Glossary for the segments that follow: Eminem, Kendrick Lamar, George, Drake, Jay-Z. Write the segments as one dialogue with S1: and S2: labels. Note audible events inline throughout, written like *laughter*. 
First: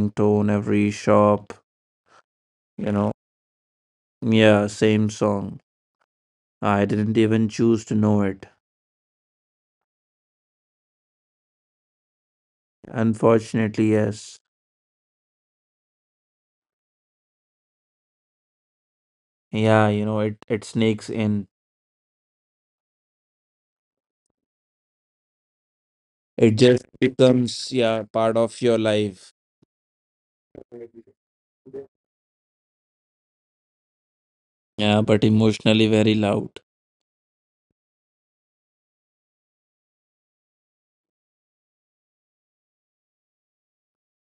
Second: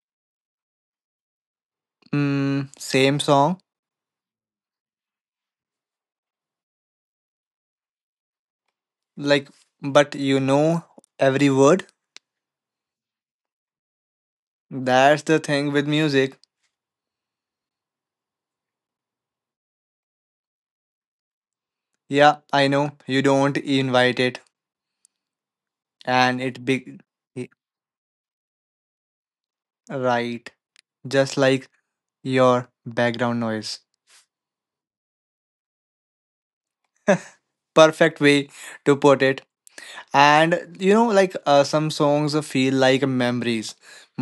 S1: ringtone, every shop, you know,
S2: Same song.
S1: yeah, same song. I didn't even choose to know it.
S2: Like, but you know every word?
S1: Unfortunately, yes.
S2: That's the thing with music.
S1: Yeah, you know, it sneaks in.
S2: Yeah, I know, you don't invite it, and
S1: It
S2: it
S1: just
S2: big.
S1: becomes, yeah, part of your life.
S2: Right, just like your background noise.
S1: Yeah, but emotionally very loud.
S2: Perfect way to put it. And some songs feel like memories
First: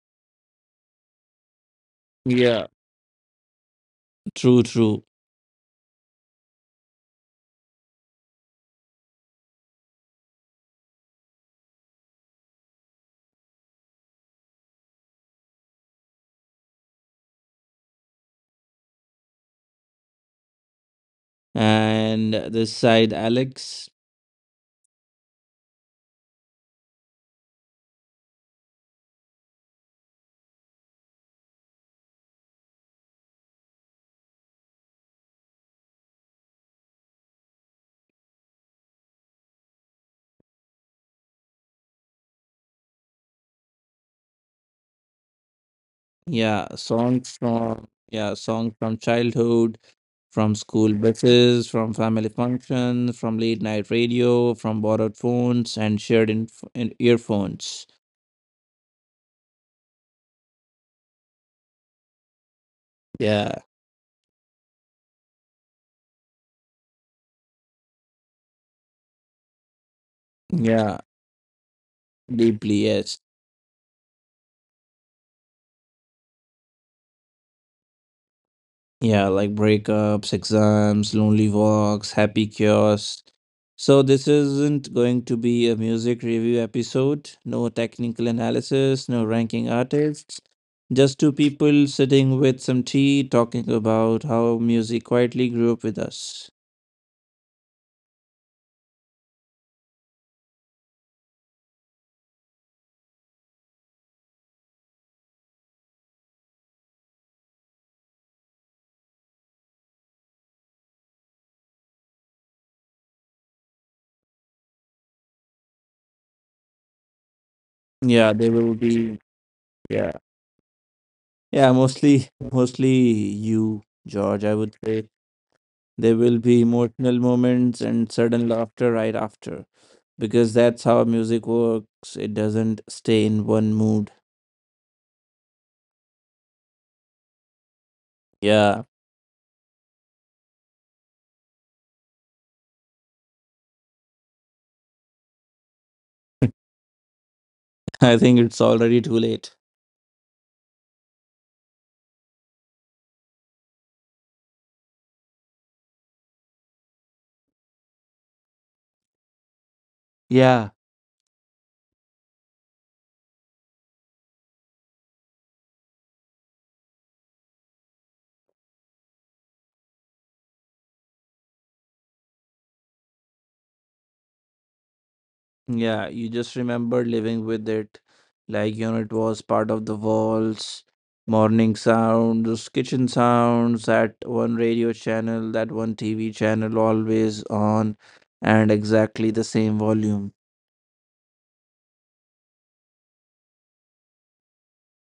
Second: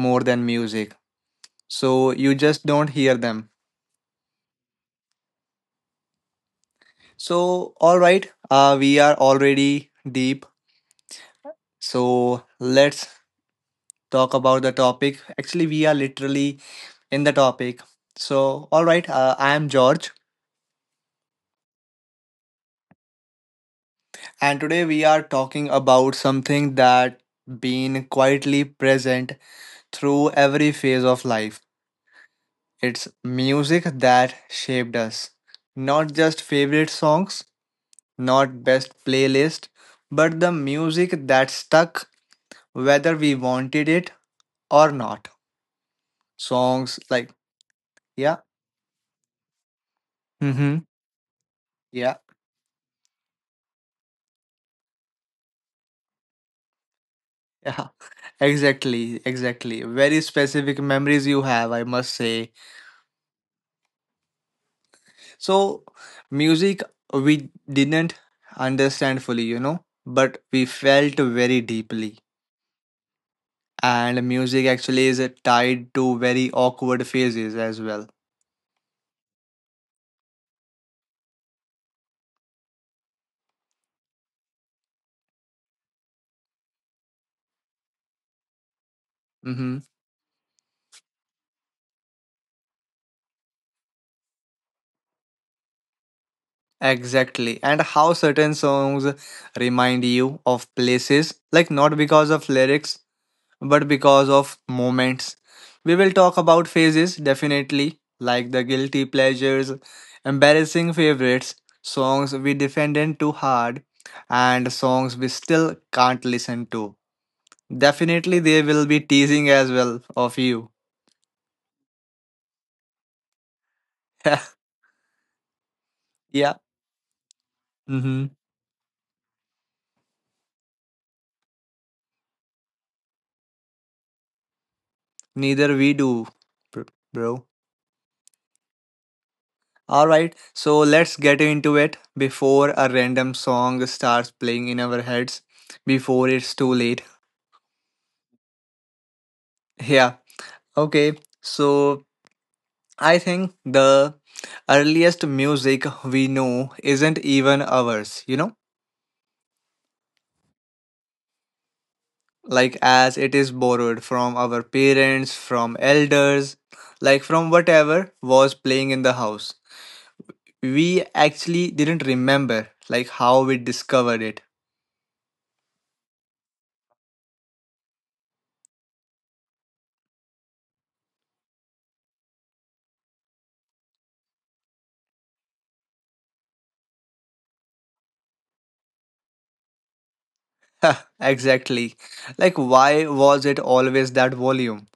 S2: more than music, so you just
S1: Yeah.
S2: don't hear them.
S1: True, true.
S2: So all right we are already deep, so let's talk about the topic. Actually, we are literally in the topic. So all right I am George,
S1: And this side, Alex.
S2: and today we are talking about something that been quietly present through every phase of life. It's music that shaped us. Not just favorite songs, not best playlist, but the music that stuck, whether we wanted it or not.
S1: Yeah,
S2: Songs
S1: songs
S2: like,
S1: from yeah,
S2: yeah,
S1: songs from childhood, from
S2: mm-hmm,
S1: school buses, from family
S2: yeah,
S1: functions, from late night radio, from borrowed phones and shared in earphones.
S2: yeah, *laughs* exactly, exactly. Very specific memories you have, I must say.
S1: Yeah,
S2: So, music we didn't understand fully, you know, but we
S1: yeah,
S2: felt very deeply.
S1: deeply yes.
S2: And music actually is tied to very awkward phases as well.
S1: Yeah, like breakups, exams, lonely walks, happy chaos. So, this isn't going to be a music review episode. No technical analysis, no ranking
S2: Hmm.
S1: artists. Just two people sitting with some tea talking about how music quietly grew up with us.
S2: Exactly, and how certain songs remind you of places, like not because of lyrics, but because of moments. We will talk about phases definitely, like the guilty pleasures, embarrassing favorites, songs we defended too hard, and songs we still can't listen to.
S1: Yeah,
S2: Definitely,
S1: they
S2: they
S1: will
S2: will be
S1: be.
S2: teasing as well
S1: Yeah.
S2: of you.
S1: Yeah, mostly you, George, I would
S2: *laughs*
S1: say. There will
S2: yeah.
S1: be emotional moments and
S2: Mm-hmm.
S1: sudden laughter right after because that's how music works. It doesn't stay in one mood.
S2: Neither we do, br- bro.
S1: Yeah,
S2: Alright, so let's get into it before a random song starts playing in our heads, before it's too
S1: *laughs*
S2: late.
S1: I think it's already too late.
S2: Yeah, okay, so I think the earliest music we know isn't even ours, you know,
S1: Yeah,
S2: like as it is borrowed from our parents, from elders, like from whatever was playing in the house. We actually didn't remember like how we discovered it.
S1: yeah, you just remember living with it. Like, you know, it was part of the walls, morning sounds, kitchen sounds, that one radio channel, that one TV channel always on, and exactly the same volume.
S2: *laughs* exactly. Like, why was it always that volume?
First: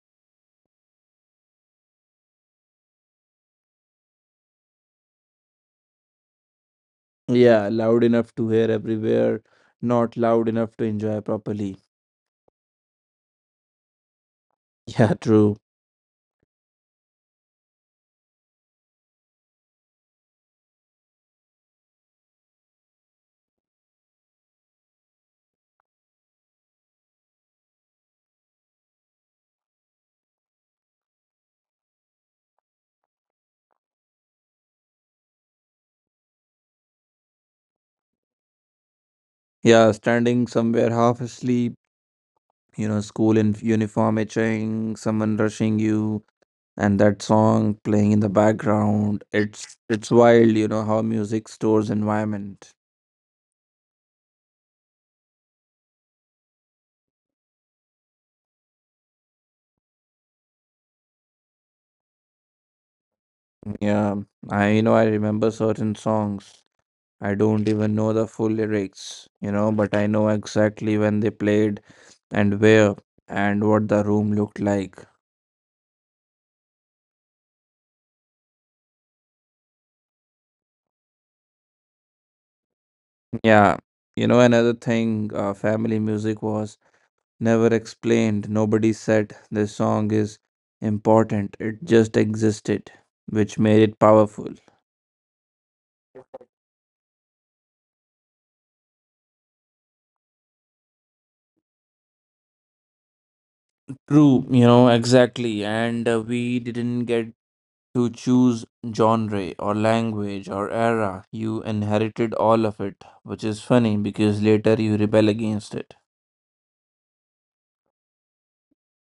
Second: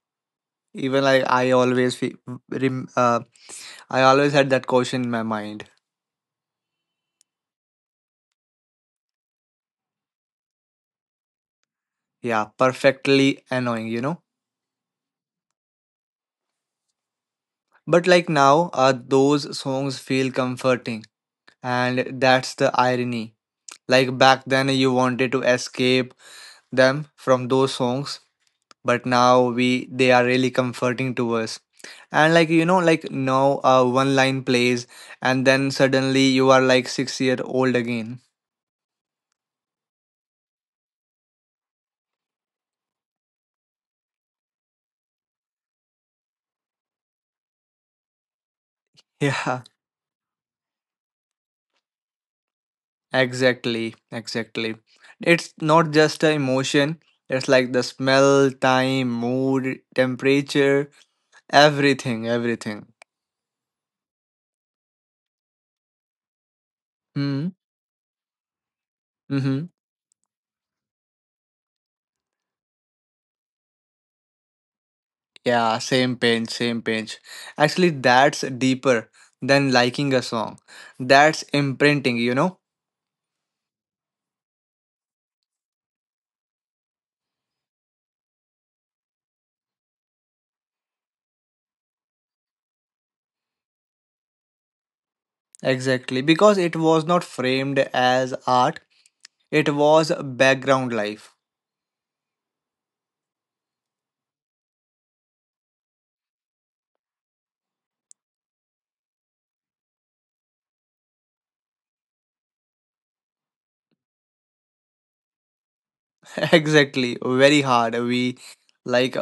S2: Even like I always, fe- rem- I always had that question in my mind.
S1: Yeah, loud enough to hear everywhere, not loud enough to enjoy properly. *laughs*
S2: Yeah, perfectly annoying, you know.
S1: Yeah, true.
S2: But like now, those songs feel comforting, and that's the irony. Like back then, you wanted to escape them from those songs, but now we they are really comforting to us. And like you know like now one line plays, and then suddenly you are like six year old again.
S1: Yeah, standing somewhere half asleep, you know, school in uniform itching, someone rushing you, and that song playing in the
S2: *laughs*
S1: background.
S2: yeah,
S1: It's wild, you know, how music stores environment.
S2: exactly, exactly. It's not just an emotion, it's like the smell, time, mood, temperature, everything, everything.
S1: Yeah, I you know I remember certain songs. I
S2: Hmm.
S1: don't even know the full lyrics, you
S2: Mm-hmm.
S1: know, but I know exactly when they played and where and what the room looked like.
S2: Yeah, same page. Actually, that's deeper than liking a song. That's imprinting, you know.
S1: Yeah, you know, another thing, family music was never explained. Nobody said this song is important. It just existed, which made it powerful.
S2: Exactly, because it was not framed as art, it was background life.
S1: True, you know, exactly. And we didn't get to choose genre or language or era. You inherited all of it, which is funny because later you rebel against it.
S2: *laughs* exactly, very hard. We like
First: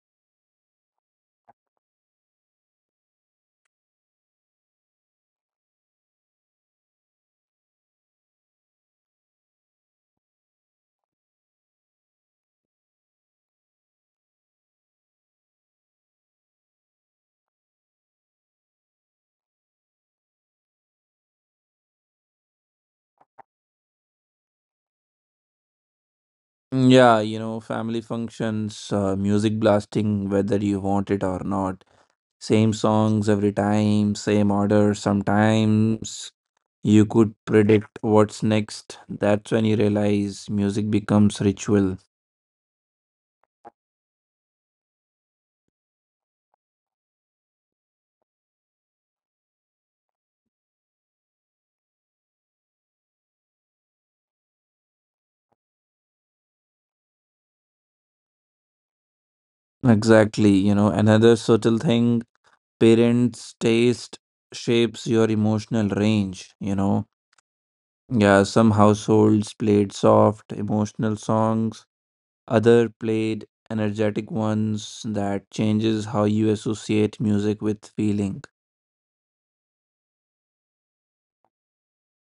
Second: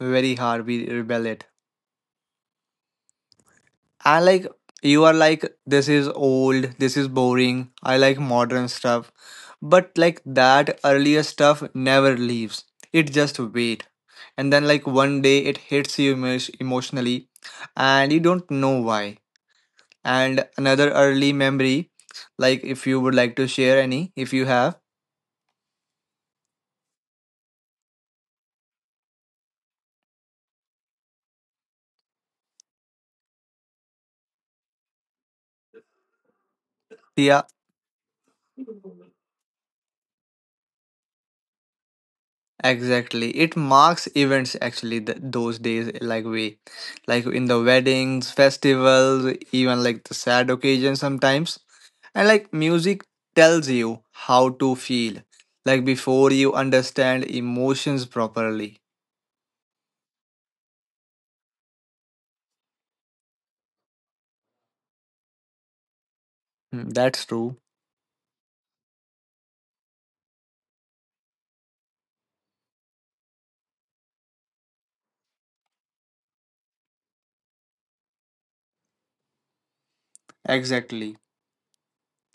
S2: very hard, we rebel it. I like you are like, this is old, this is boring, I like modern stuff. But like that earlier stuff never leaves, it just wait. And then, like, one day it hits you emotionally, and you don't know why. And another early memory, like if you would like to share any, if you have.
S1: Mm. Yeah, you know, family functions, music blasting, whether you want it or not. Same songs every time, same order. Sometimes you could
S2: Yeah,
S1: predict what's next. That's when you realize music becomes ritual.
S2: exactly, it marks events actually those days, like we like in the weddings, festivals, even like the sad occasions sometimes. And like music tells you how to feel, like before you understand emotions properly.
S1: Exactly. You know, another subtle thing, parents' taste shapes your emotional range, you
S2: Hmm,
S1: know.
S2: that's true.
S1: Yeah, some households played soft, emotional songs, other played energetic ones. That changes how you associate music with feeling.
S2: Exactly.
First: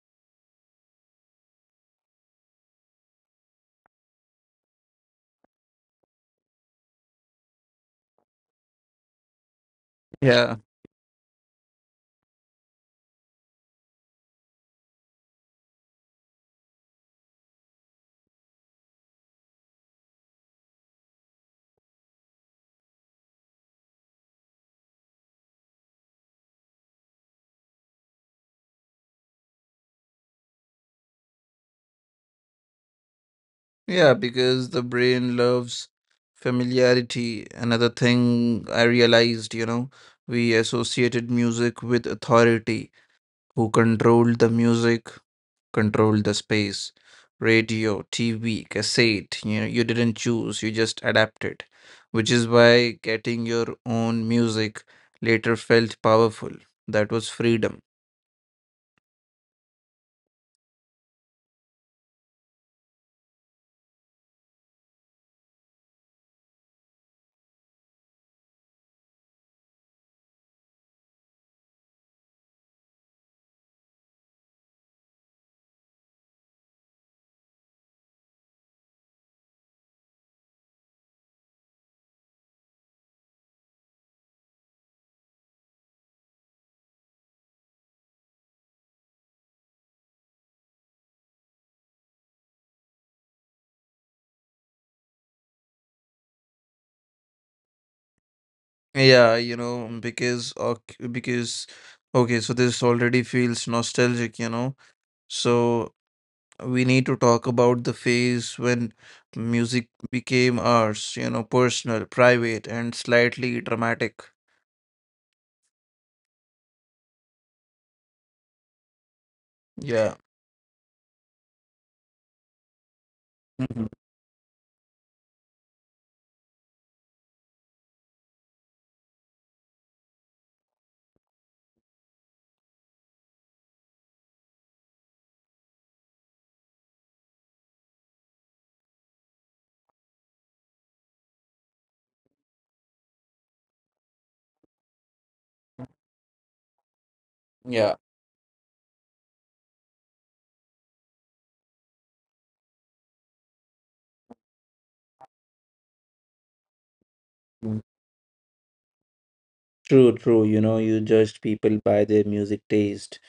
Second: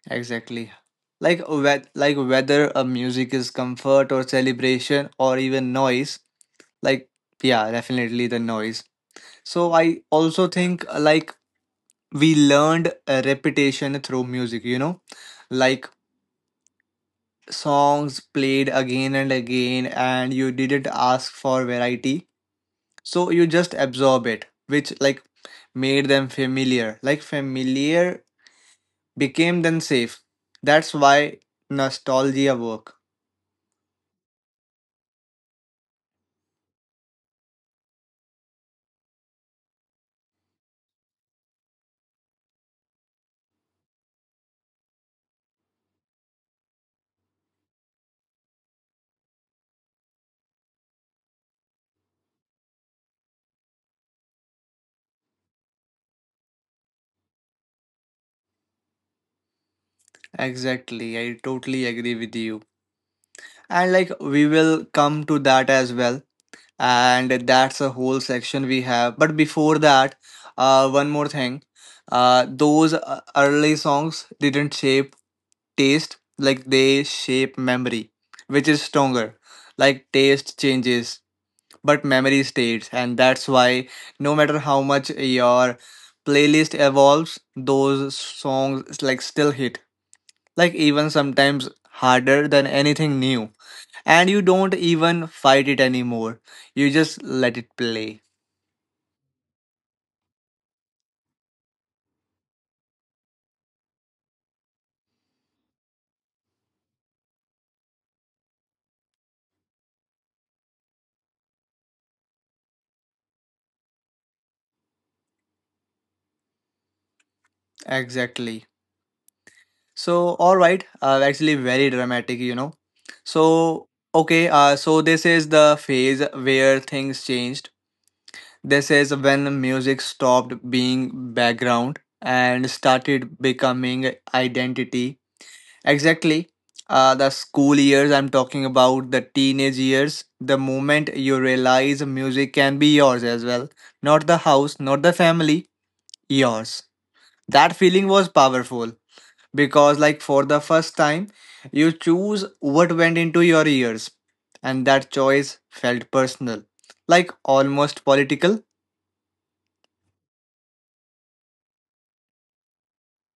S2: Exactly. Like whether a music is comfort or celebration or even noise, like yeah, definitely the noise. So I also
S1: Yeah.
S2: think like we learned a repetition through music, you know? Like songs played again and again, and you didn't ask for variety. So you just absorb it, which like made them familiar. Like familiar became then safe. That's why nostalgia work.
S1: Yeah, because the brain loves familiarity. Another thing I realized, you know, we associated music with authority, who controlled the music, controlled the space. Radio, TV, cassette, you know, you didn't choose, you just adapted, which is why getting your own music later felt powerful. That was freedom.
S2: Exactly, I totally agree with you. And like we will come to that as well. And that's a whole section we have. But before that, one more thing. Those early songs didn't shape taste, like they shape memory, which is stronger. Like taste changes, but memory stays. And that's why no matter how much your playlist evolves, those songs like still hit, like even sometimes harder than anything new. And you don't even fight it anymore. You just let it play.
S1: Yeah, you know, because, okay, so this already feels nostalgic, you know. So we need to talk about the phase when music became ours, you know, personal, private, and slightly dramatic.
S2: Exactly.
S1: Yeah.
S2: So, all right. Actually, very dramatic, you know. So,
S1: Mhm.
S2: okay. So this is the phase where things changed. This is when music stopped being background and started becoming identity. Exactly. The school years I'm talking about, the teenage years, the moment you realize music can be yours as well. Not the house, not the family, yours. That
S1: Yeah.
S2: feeling was powerful because, like, for the first time, you choose what went into your ears, and that choice felt personal, like
S1: Mm.
S2: almost political.
S1: True, true. You know, you judged people by their music taste.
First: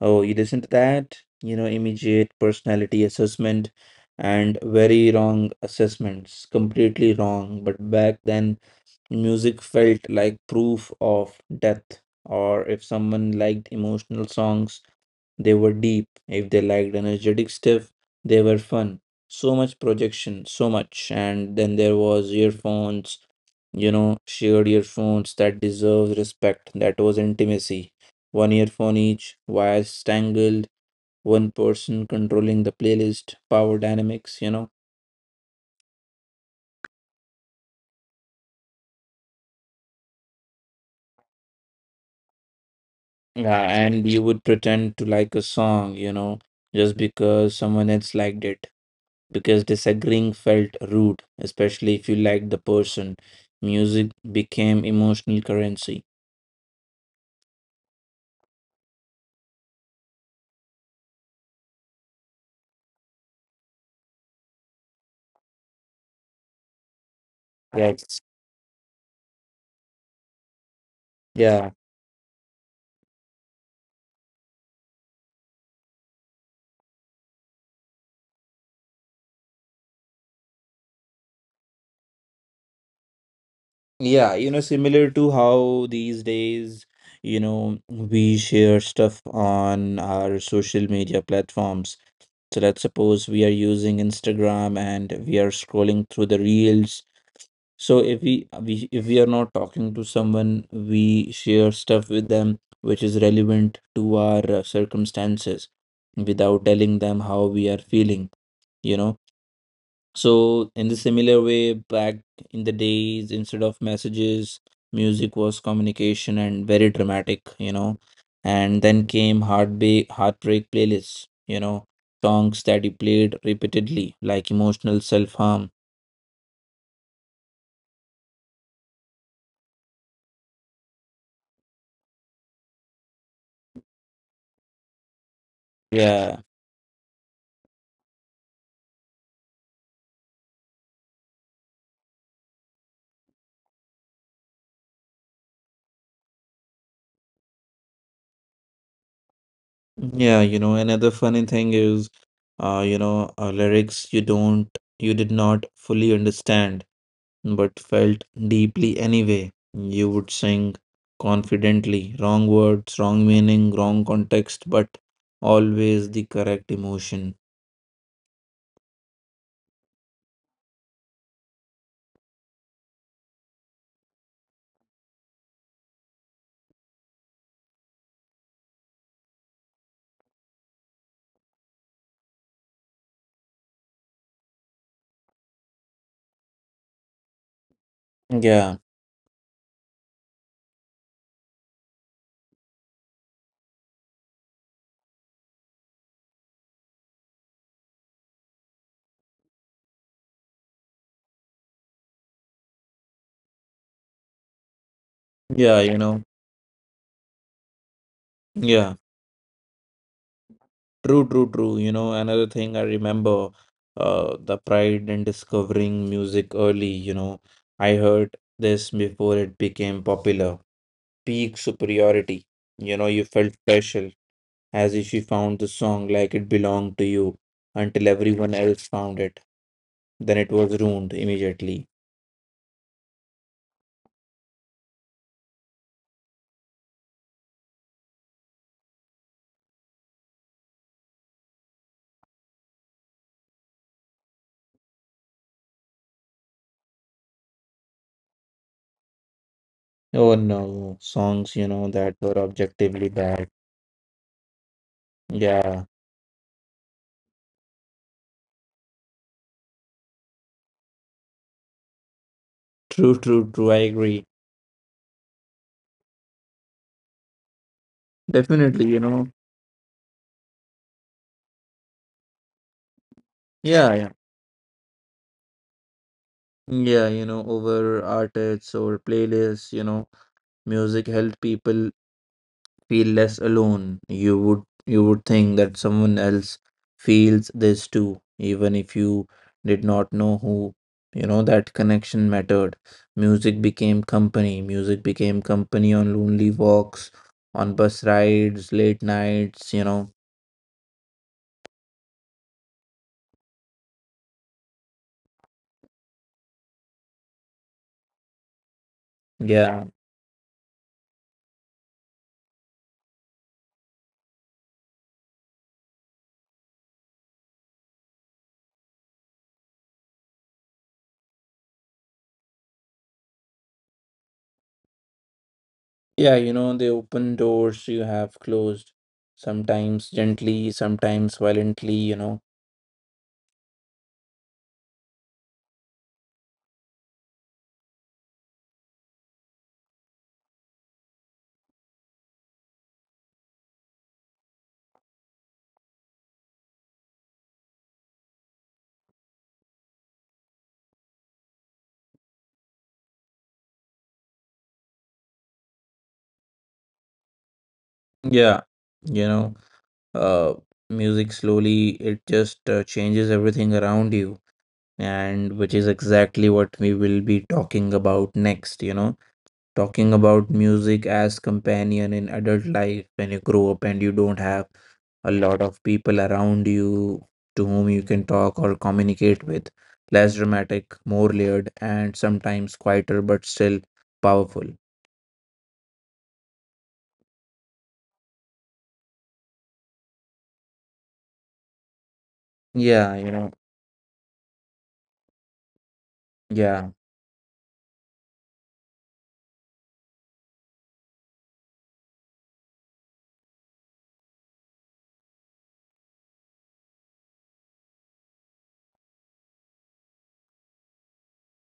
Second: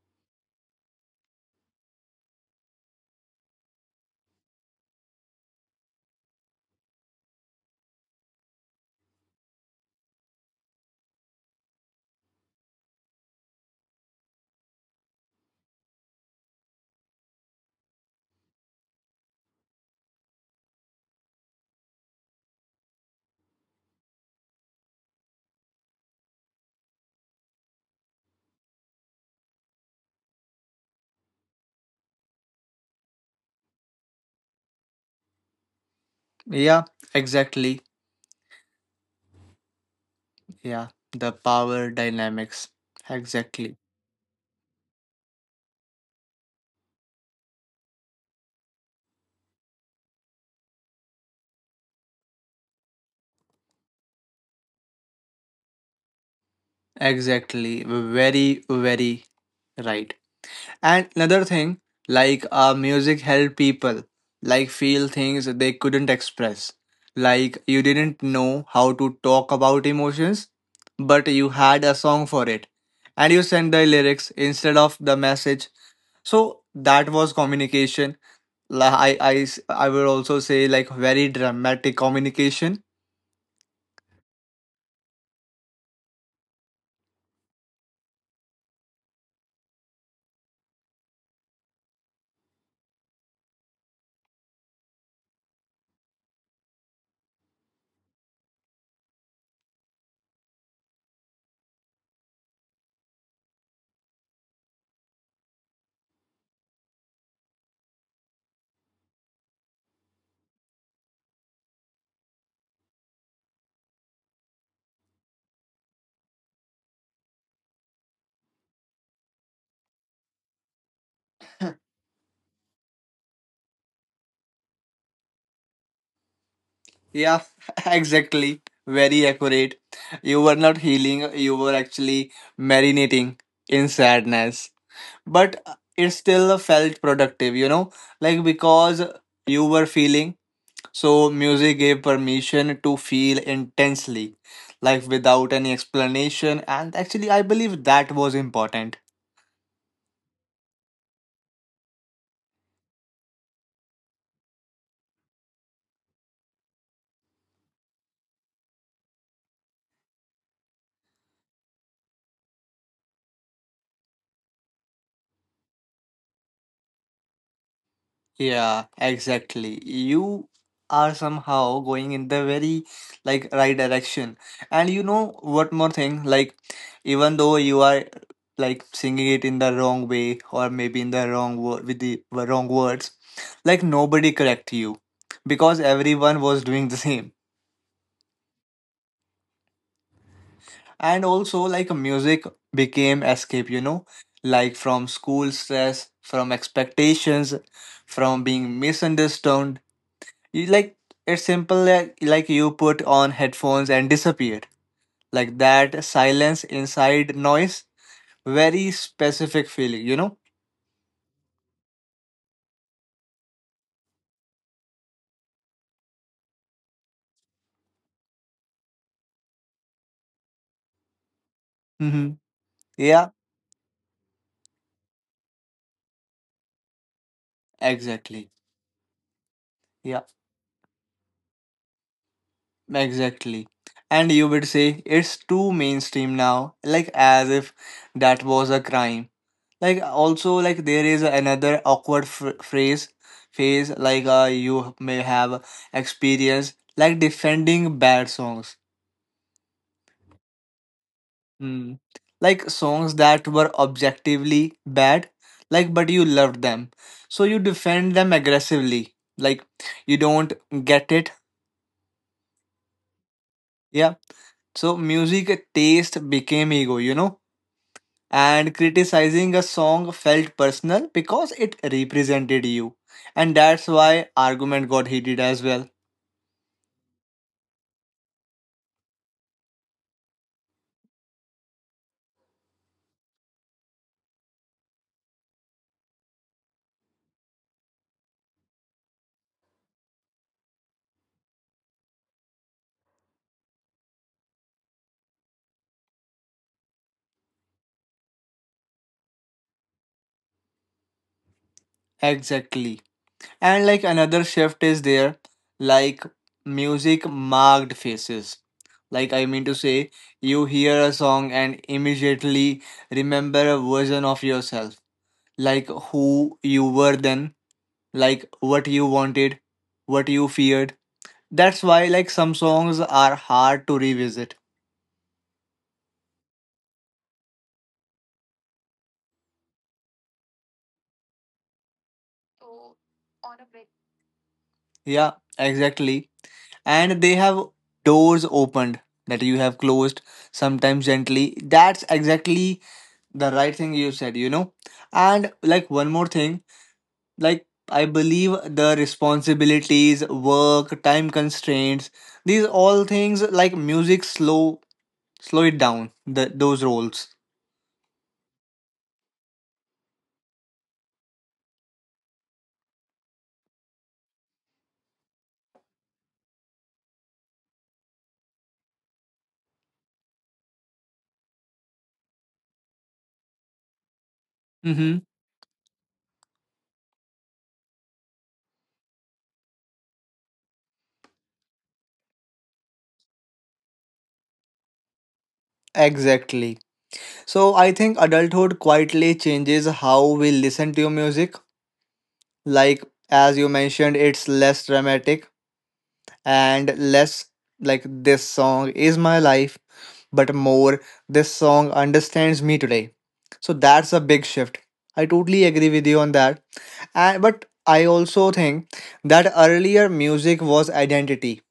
S1: Oh, you listen to that? You know, immediate personality assessment and very wrong assessments. Completely wrong. But back then, music felt like proof of death. Or if someone liked emotional songs, they were deep. If they liked energetic stuff, they were fun. So much projection, so much. And then there was earphones, you know, shared earphones that deserves respect. That was intimacy. One earphone each, wires tangled, one person controlling the playlist, power dynamics, you know.
S2: Yeah, exactly. Yeah, the power dynamics.
S1: Yeah,
S2: Exactly.
S1: and you would pretend to like a song, you know, just because someone else liked it because disagreeing felt rude, especially if you liked the person. Music became emotional currency.
S2: Exactly. Very, very right. And another thing, music helped people like feel things they couldn't express. Like you
S1: Yes.
S2: didn't know how to talk about emotions, but you
S1: Yeah.
S2: had a song for it. And you sent the lyrics instead of the message. So that was communication. I would also say like very dramatic communication.
S1: Yeah. You know, similar to how these days, you know, we share stuff on our social media platforms. So let's suppose we are using Instagram and we are scrolling through the reels. So if we are not talking to someone, we share stuff with them which is relevant to our circumstances without telling them how we are feeling, you know. So in the similar way, back in the days, instead of messages, music was communication and very dramatic, you know. And then came heartbreak playlists, you know, songs that you played repeatedly, like emotional self-harm.
S2: Yeah, *laughs* exactly. Very accurate. You were not healing, you were actually marinating in sadness. But it
S1: Yeah.
S2: still felt productive, you know, like because you were feeling. So, music gave permission to feel intensely, like without any explanation. And actually, I believe that was important.
S1: Yeah, you know, another funny thing is, you know, lyrics you did not fully understand, but felt deeply anyway. You would sing confidently, wrong words, wrong meaning, wrong context, but always the correct emotion.
S2: Yeah, exactly. You are somehow going in the very like right direction. And you know what more thing, like even though you are like singing it in the wrong way or maybe in the wrong word with the wrong words, like nobody correct you, because everyone was doing the same.
S1: Yeah,
S2: And also like music became escape, you know, like from school stress, from expectations, from being misunderstood. You like it's simple like you put on headphones and disappear. Like
S1: yeah, you
S2: that
S1: know,
S2: silence inside noise, very
S1: yeah,
S2: specific feeling, you know?
S1: true. You know, another thing I remember, the pride in discovering music early, you know, I heard this before it became popular, peak
S2: Mm-hmm.
S1: superiority. You know, you
S2: Yeah,
S1: felt special, as if you found the song like it belonged to you until
S2: exactly.
S1: everyone else found it.
S2: Yeah,
S1: Then it was ruined immediately.
S2: exactly. And you would say it's too mainstream now, like as if that was a crime. Like also like there is another awkward phrase phase, like you may have experienced like defending bad songs.
S1: Oh no, songs, you know,
S2: Hmm.
S1: that were
S2: Like
S1: objectively
S2: songs that
S1: bad.
S2: were objectively bad,
S1: Yeah,
S2: like but you loved them. So you defend them aggressively. Like you don't get it.
S1: true. I
S2: Yeah.
S1: agree.
S2: So music taste became ego, you know? And
S1: Definitely, you know.
S2: criticizing a song felt personal because it represented you. And that's
S1: Yeah, yeah.
S2: why argument got heated as well.
S1: Yeah, you know, over artists or playlists, you know, music helped people feel less alone. You would think that someone else feels this too, even if you did not know who. You know that connection mattered. Music became company. Music became company on lonely walks, on bus rides, late nights, you know.
S2: Exactly. And like another shift is there, like music marked faces. Like I mean to
S1: Yeah.
S2: say, you hear a song and immediately remember a version of yourself. Like who you were then, like what you wanted, what you feared. That's why like some songs are hard to revisit.
S1: Yeah, you know, they open doors you have closed, sometimes gently, sometimes violently, you know.
S2: Yeah, exactly. And they have doors opened that you have closed, sometimes gently. That's exactly the right thing you said, you know. And like one more thing, like I believe the responsibilities, work, time constraints, these all things like music slow it down the, those roles.
S1: Yeah, you know. uh, music slowly it just changes everything around you, and which is exactly what we will be talking about next, you know, talking about music as companion in adult life, when you grow up and you don't have
S2: Mm-hmm.
S1: a lot of people around you to whom you can talk or communicate with. Less dramatic, more layered, and sometimes quieter but still powerful.
S2: Exactly, so I think adulthood quietly changes how we listen to music, like
S1: Yeah, you know.
S2: as you mentioned, it's less dramatic
S1: Yeah.
S2: and less like this song is my life, but more this song understands me today. So that's a big shift. I totally agree with you on that. And but I also think that earlier music was identity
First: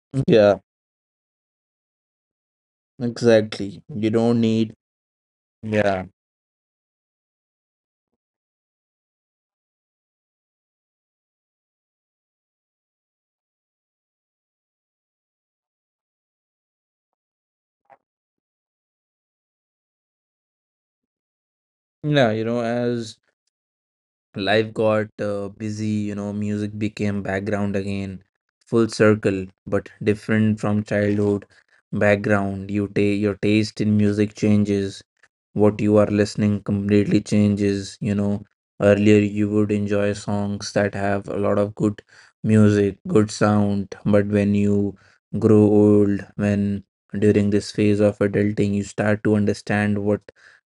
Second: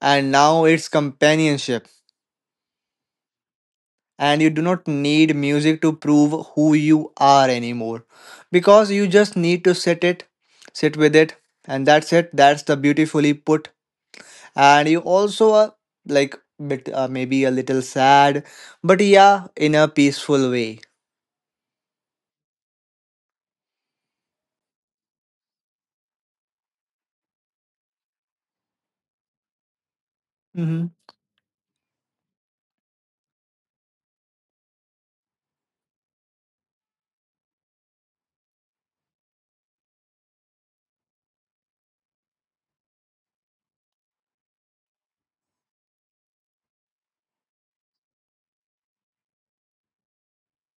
S2: and
S1: Yeah,
S2: now it's companionship.
S1: exactly. You
S2: And
S1: don't
S2: you do
S1: need.
S2: not need music to
S1: Yeah.
S2: prove who you are anymore, because you just need to sit with it, and that's it. That's the beautifully put. And you also are like bit maybe a little sad, but yeah, in a peaceful way.
S1: Yeah, you know, as life got busy, you know, music became background again, full circle, but different from
S2: Hmm.
S1: childhood background. You your taste in music changes, what you are listening completely changes, you know. Earlier, you would enjoy songs that have a lot of good music, good sound, but when you grow old, when during this phase of adulting, you start to understand what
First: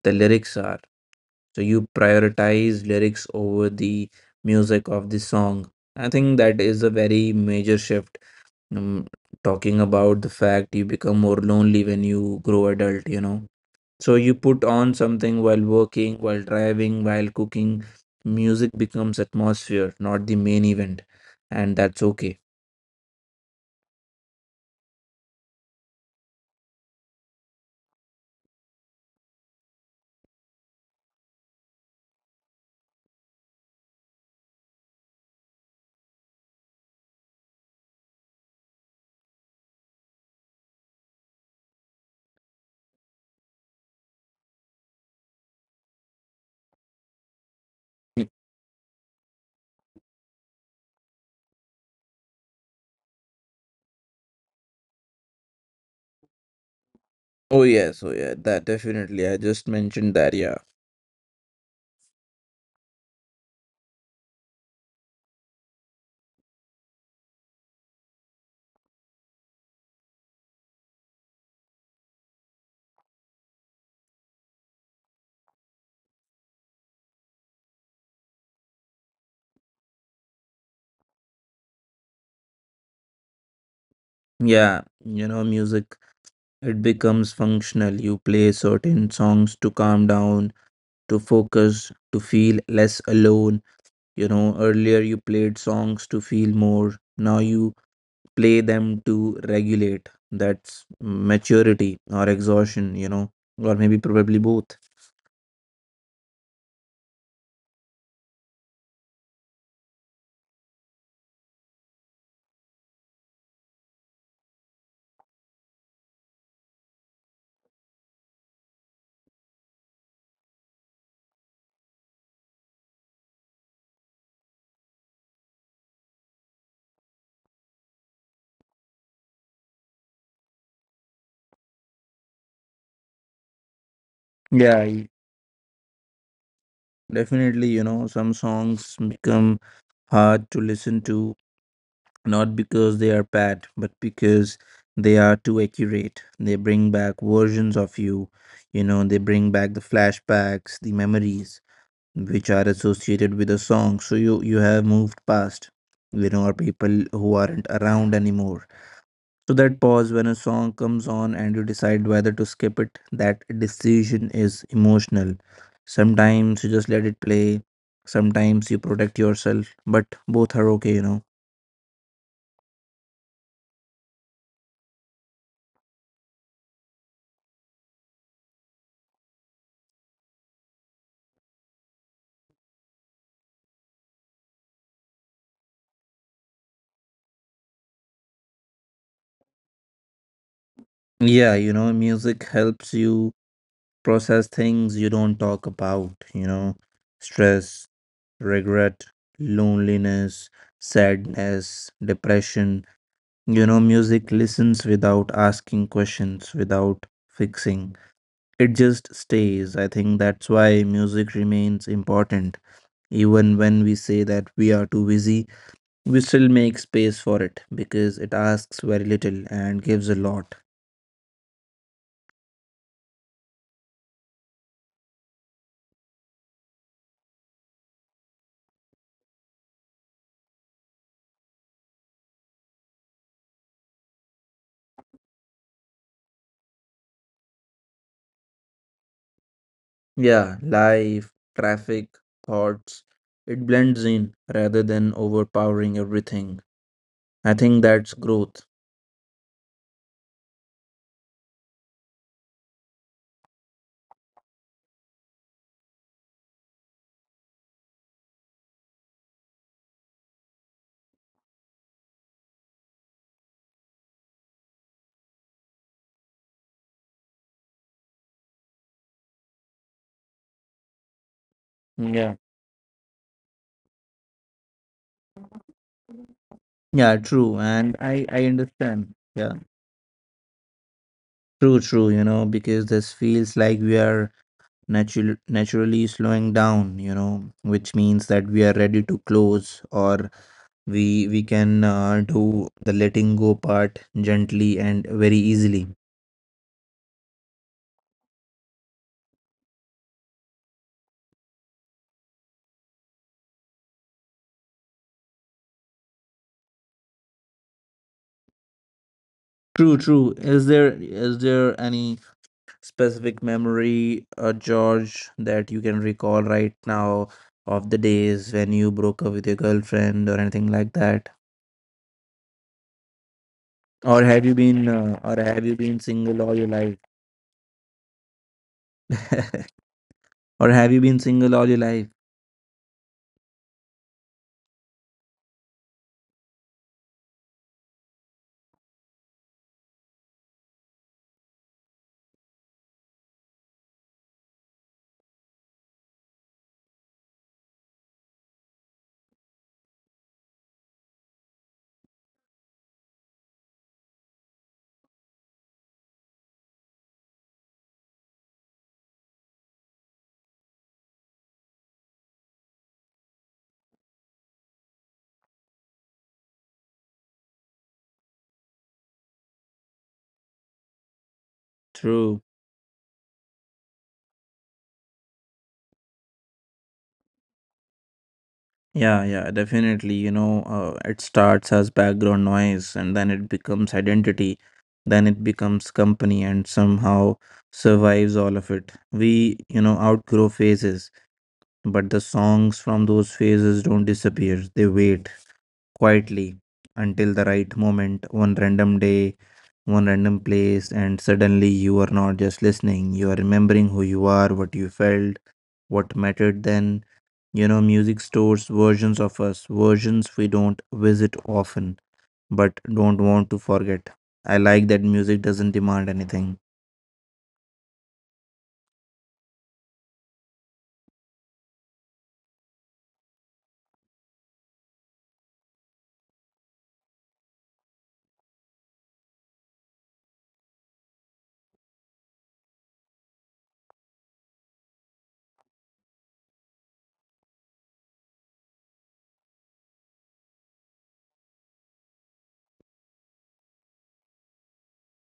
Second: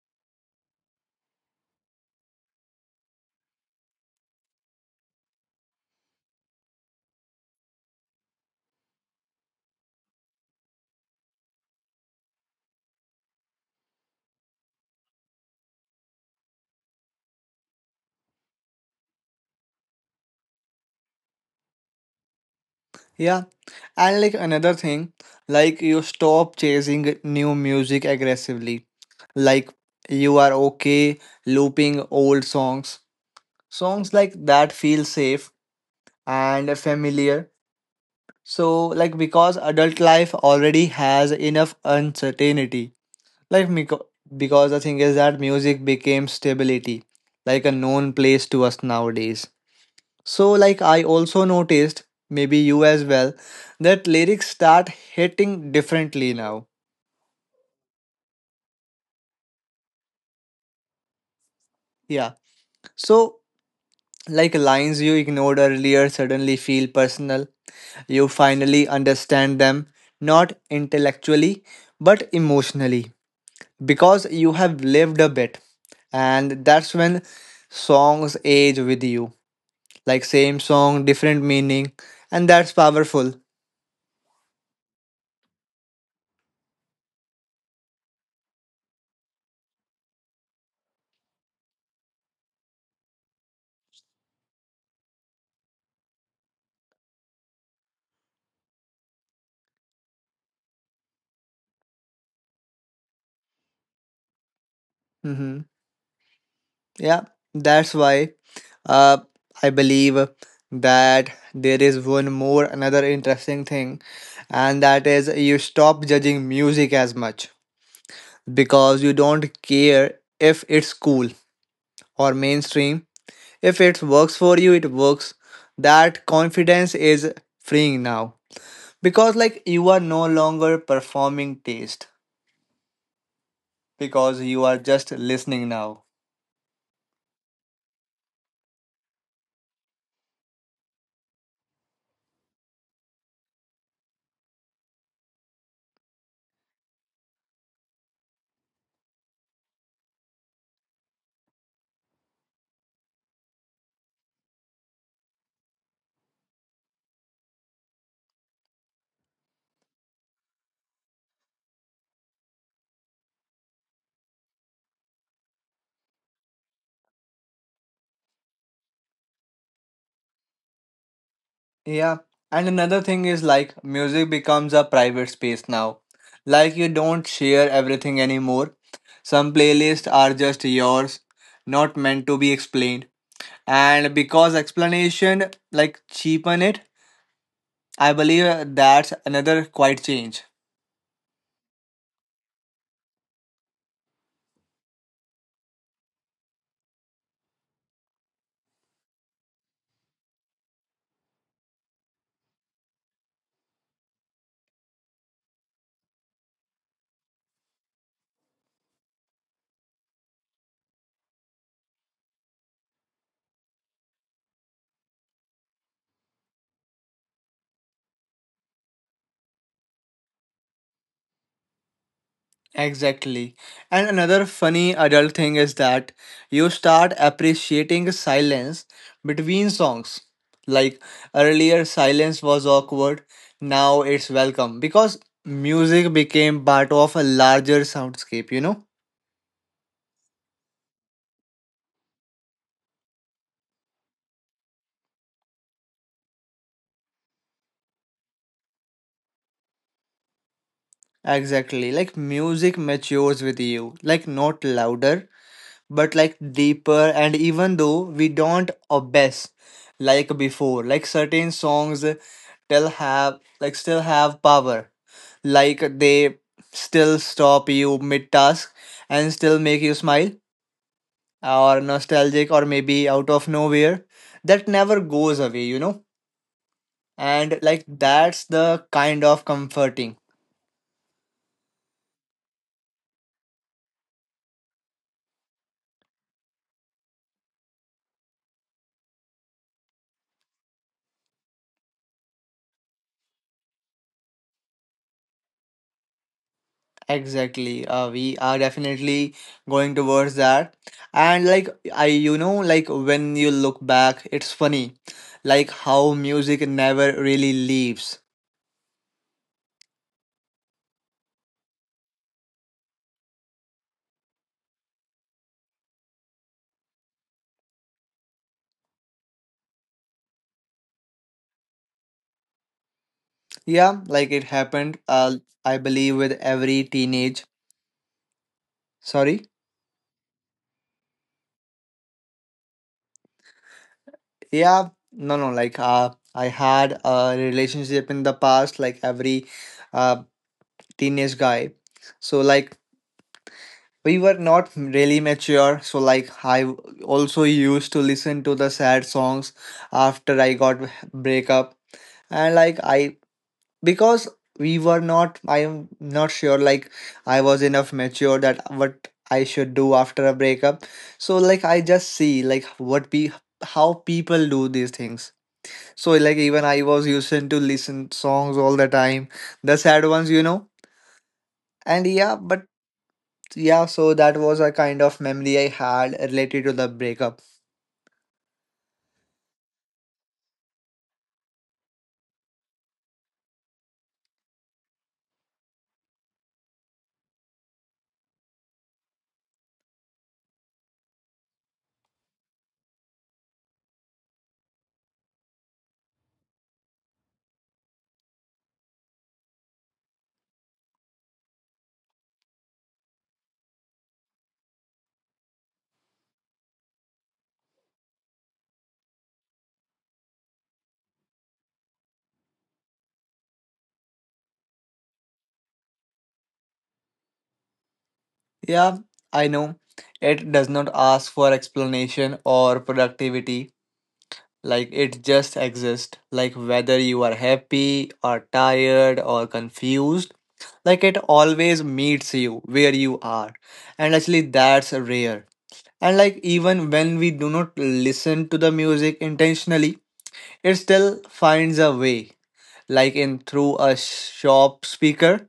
S1: the lyrics are, so you prioritize lyrics over the music of the song. I think that is a very major shift. um, talking about the fact you become more lonely when you grow adult, you know, so you put on something while working, while driving, while cooking. Music becomes atmosphere, not the main event. And that's okay.
S2: Yeah. And like another thing, like you stop chasing new music aggressively. Like you are okay looping old songs, songs like that feel safe and familiar. So like because adult life already has enough uncertainty. Like meco- because the thing is that music became stability, like a known place to us nowadays. So like I also noticed, maybe you as well, that lyrics start hitting differently now.
S1: Oh yes, oh yeah, that definitely. I just mentioned that, yeah.
S2: Yeah. So like lines you ignored earlier suddenly feel personal. You finally understand them, not intellectually, but emotionally. Because you have lived a bit. And that's when songs age with you, like same song, different meaning, and that's powerful.
S1: Yeah, you know, music, it becomes functional. You play certain songs to calm down, to focus, to feel less alone. You know, earlier you played songs to feel more. Now you play them to regulate. That's maturity or exhaustion, you know, or maybe probably both.
S2: Hmm. Yeah. That's why, uh, I believe that there is one more another interesting thing, and that is you stop judging music as much, because you don't care if it's cool or mainstream. If it works for you, it works. That confidence is freeing now, because like you are no longer performing taste, because you are
S1: Yeah, y-
S2: just listening now.
S1: definitely, you know, some songs become hard to listen to, not because they are bad, but because they are too accurate. They bring back versions of you, you know, they bring back the flashbacks, the memories which are associated with a song, so you have moved past, you know, or people who aren't around anymore. So that pause when a song comes on and you decide whether to skip it, that decision is emotional. Sometimes you just let it play, sometimes you protect yourself, but both are okay, you know.
S2: Yeah, and another thing is like music becomes a private space now. Like you don't share everything anymore. Some playlists are just yours, not meant to be explained. And because explanation like cheapen it, I believe that's another quite change.
S1: Yeah, you know, music helps you process things you don't talk about, you know, stress, regret, loneliness, sadness, depression. You know, music listens without asking questions, without fixing. It just stays. I think that's why music remains important. Even when we say that we are too busy, we still make space for it because it asks very little and gives a lot.
S2: Exactly. And another funny adult thing is that you start appreciating silence between songs. Like earlier, silence was awkward, now it's welcome, because music became part of a larger soundscape, you know?
S1: Yeah, life, traffic, thoughts, it blends in rather than overpowering everything. I think that's growth.
S2: Exactly. Like music matures with you. Like not louder, but like deeper. And even though we don't obsess like before, like certain songs still have like still have power. Like they still stop you mid task and still make you smile or nostalgic
S1: Yeah.
S2: or maybe out of nowhere. That never goes away, you know.
S1: Yeah,
S2: And like
S1: true. And
S2: that's
S1: I
S2: the kind
S1: understand.
S2: of
S1: Yeah.
S2: comforting.
S1: True, true, you know, because this feels like we are naturally slowing down, you know, which means that we are ready to close, or we can do the letting go part gently and very easily.
S2: Exactly, we are definitely going towards that. And like I, you know, like when you look back, it's funny like how music never really leaves.
S1: True, true. Is there any specific memory, George, that you can recall right now of the days when you broke up with your girlfriend or anything like that?
S2: Yeah, like it
S1: Or have you
S2: happened,
S1: been or
S2: I
S1: have you
S2: believe
S1: been
S2: with
S1: single
S2: every
S1: all your life?
S2: teenage, sorry.
S1: *laughs* Or have you been single all your life?
S2: Yeah, no, no. Like, I had a relationship in the past, like every uh, teenage guy. So, like, we were not really mature. So, like, I also used to listen to the sad songs after I got breakup, and like, I because we were not. I am not sure. Like, I was enough mature that what I should do after a breakup. So, like, I just see like what pe how people do these things. So like even I was used to listen songs all the time, the sad ones, you know. And yeah, but
S1: True.
S2: yeah, so that was a kind of memory I had related to the breakup.
S1: Yeah, yeah, definitely. You know, it starts as background noise and then it becomes identity, then it becomes company, and somehow survives all of it. We, you know, outgrow phases, but the songs from those phases don't disappear. They wait quietly until the right moment, one random day, one random place, and suddenly you are not just listening, you are remembering who you are, what you felt, what mattered then. You know, music stores versions of us, versions we don't visit often but don't want to forget. I like that music doesn't demand anything.
S2: Yeah, I know it does not ask for explanation or productivity. Like it just exists. Like whether you are happy or tired or confused, like it always meets you where you are. And actually that's rare. And like even when we do not listen to the music intentionally, it still finds a way. Like in through a shop speaker,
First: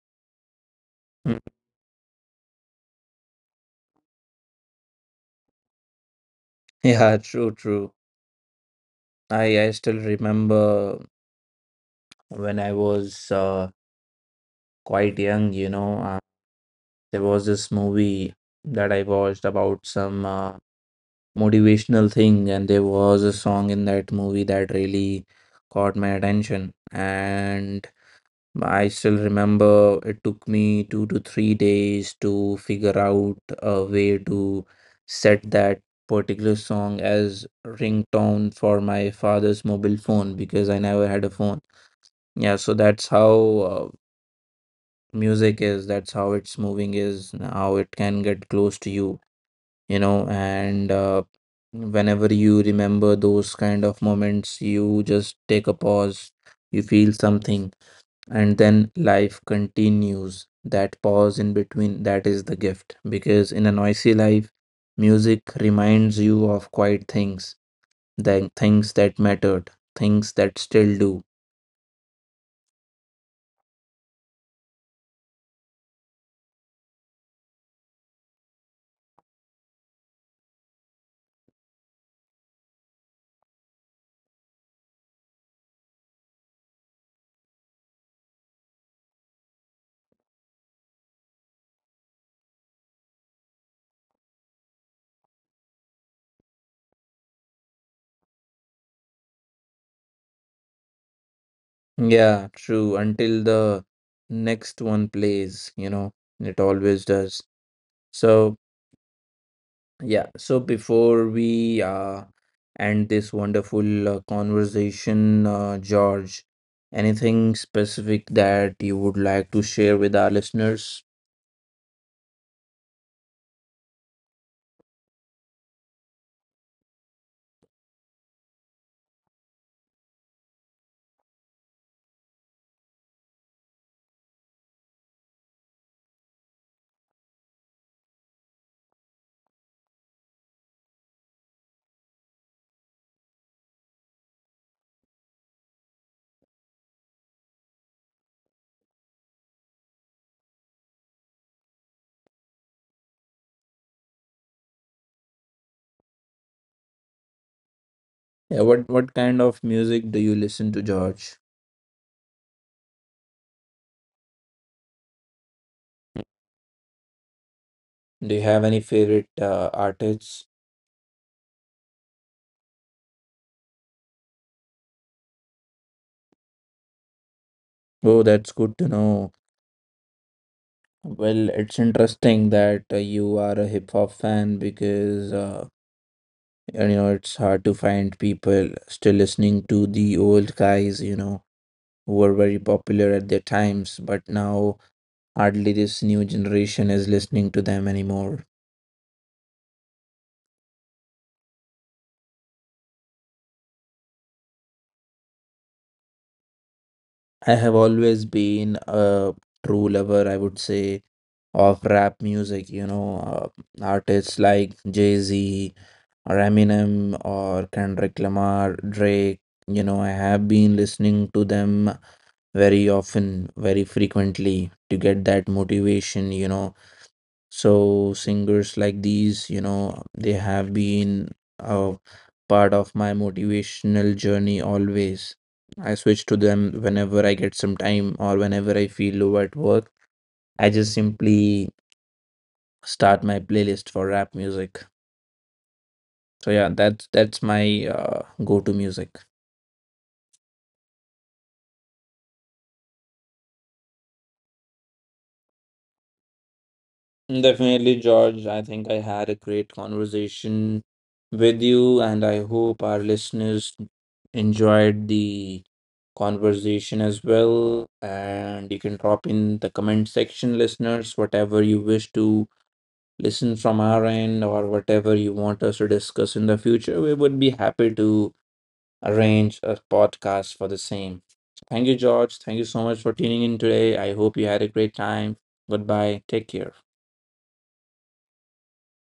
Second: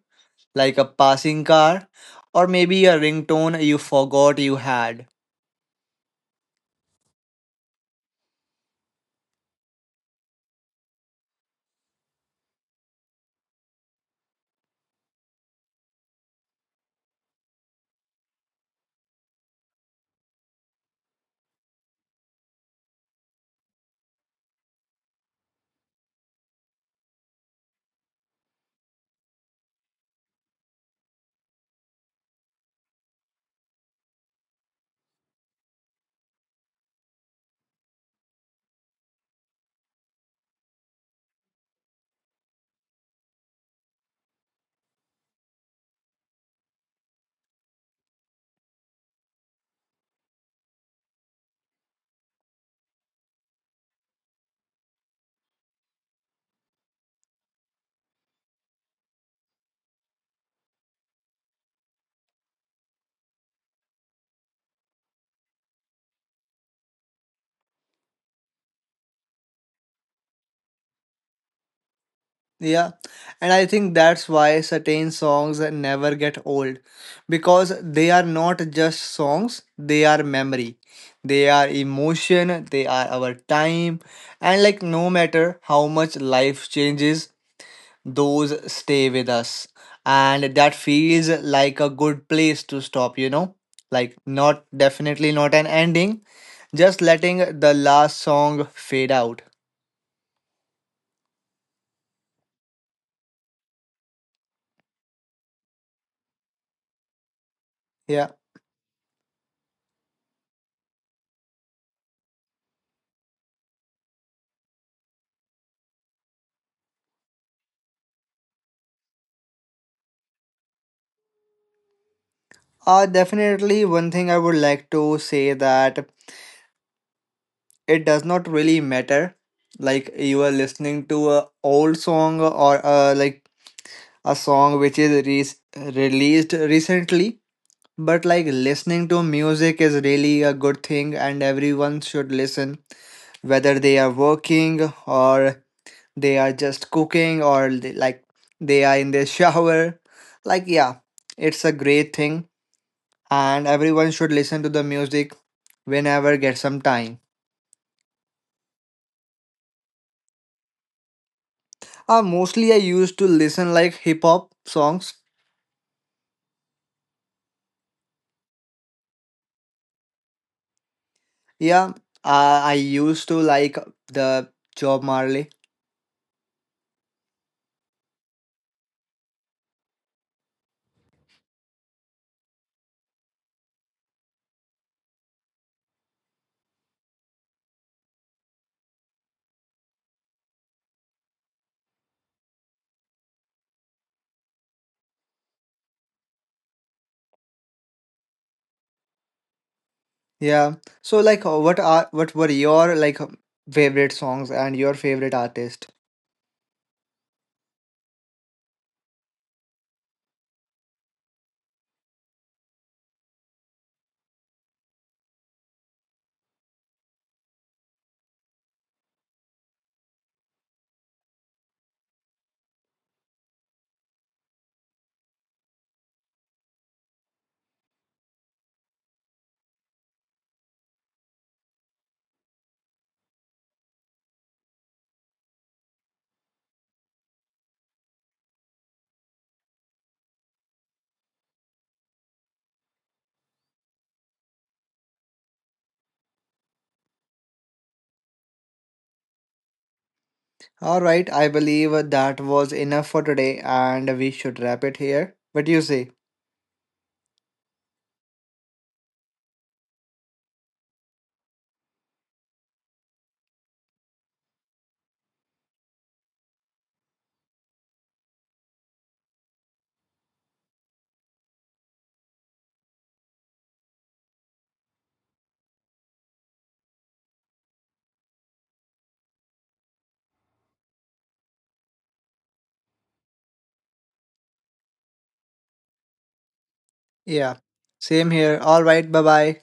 S2: like a
S1: Mm.
S2: passing car, or maybe a ringtone you forgot you had.
S1: Yeah, true, true. I still remember when I was quite young, you know, there was this movie that I watched about some motivational thing, and there was a song in that movie that really caught my attention. And I still remember it took me 2 to 3 days to figure out a way to set that particular song as ringtone for my father's mobile phone because I never had a phone. Yeah, so that's how music is, that's how its moving is, how it can get close to you, you know, and whenever you remember those kind of moments, you just take a pause, you feel something, and then life continues. That pause in between, that is the gift, because in a noisy life music reminds you of quiet things, the things that mattered, things that still do.
S2: Yeah. And I think that's why certain songs never get old. Because they are not just songs, they are memory. They are emotion, they are our time. And like no matter how much life changes, those stay with us. And that feels like a good place to stop, you know? Like, not definitely not an ending, just letting the last song fade out.
S1: Yeah, true. Until the next one plays, you know. It always does.
S2: Yeah.
S1: So. Yeah, so before we end this wonderful conversation, George, anything specific that you would like to share with our listeners?
S2: Definitely one thing I would like to say that it does not really matter. Like you are listening to a old song or like a song which is released recently, but like listening to music is really a good thing, and everyone should listen, whether they are working or they are just cooking, or they, like they are in their *laughs* shower. Like yeah, it's a great thing, and everyone should listen to the music whenever get some time.
S1: Yeah, what kind of music do you listen to, George?
S2: Mostly I used to listen like hip hop songs.
S1: Do you have any favorite artists?
S2: Yeah, I used to like the Job Marley.
S1: Oh, that's good to know. Well, it's interesting that you are a hip hop fan because you know it's hard to find people still listening to the old guys, you know. Who were very popular at their times, but now hardly this new generation is listening to them anymore.
S2: Yeah, so like what were your like favorite songs and your favorite artist.
S1: I have always been a true lover, I would say, of rap music, you know, artists like Jay-Z or Eminem or Kendrick Lamar, Drake. You know, I have been listening to them very often, very frequently to get that motivation, you know. So singers like these, you know, they have been a part of my motivational journey always. I switch to them whenever I get some time or whenever I feel low at work. I just simply start my playlist for rap music. So yeah, that's my go-to music.
S2: All right, I believe that was enough for today, and we should wrap it here. What do you say?
S1: Definitely, George. I think I had a great conversation with you, and I hope our listeners enjoyed the conversation as well. And you can drop in the comment section, listeners, whatever you wish to listen from our end or whatever you want us to discuss in the future. We would be happy to arrange a podcast for the same. Thank you, George. Thank you so much for tuning in today. I hope you had a great time. Goodbye. Take care.
S2: Yeah, same here. All right, bye bye.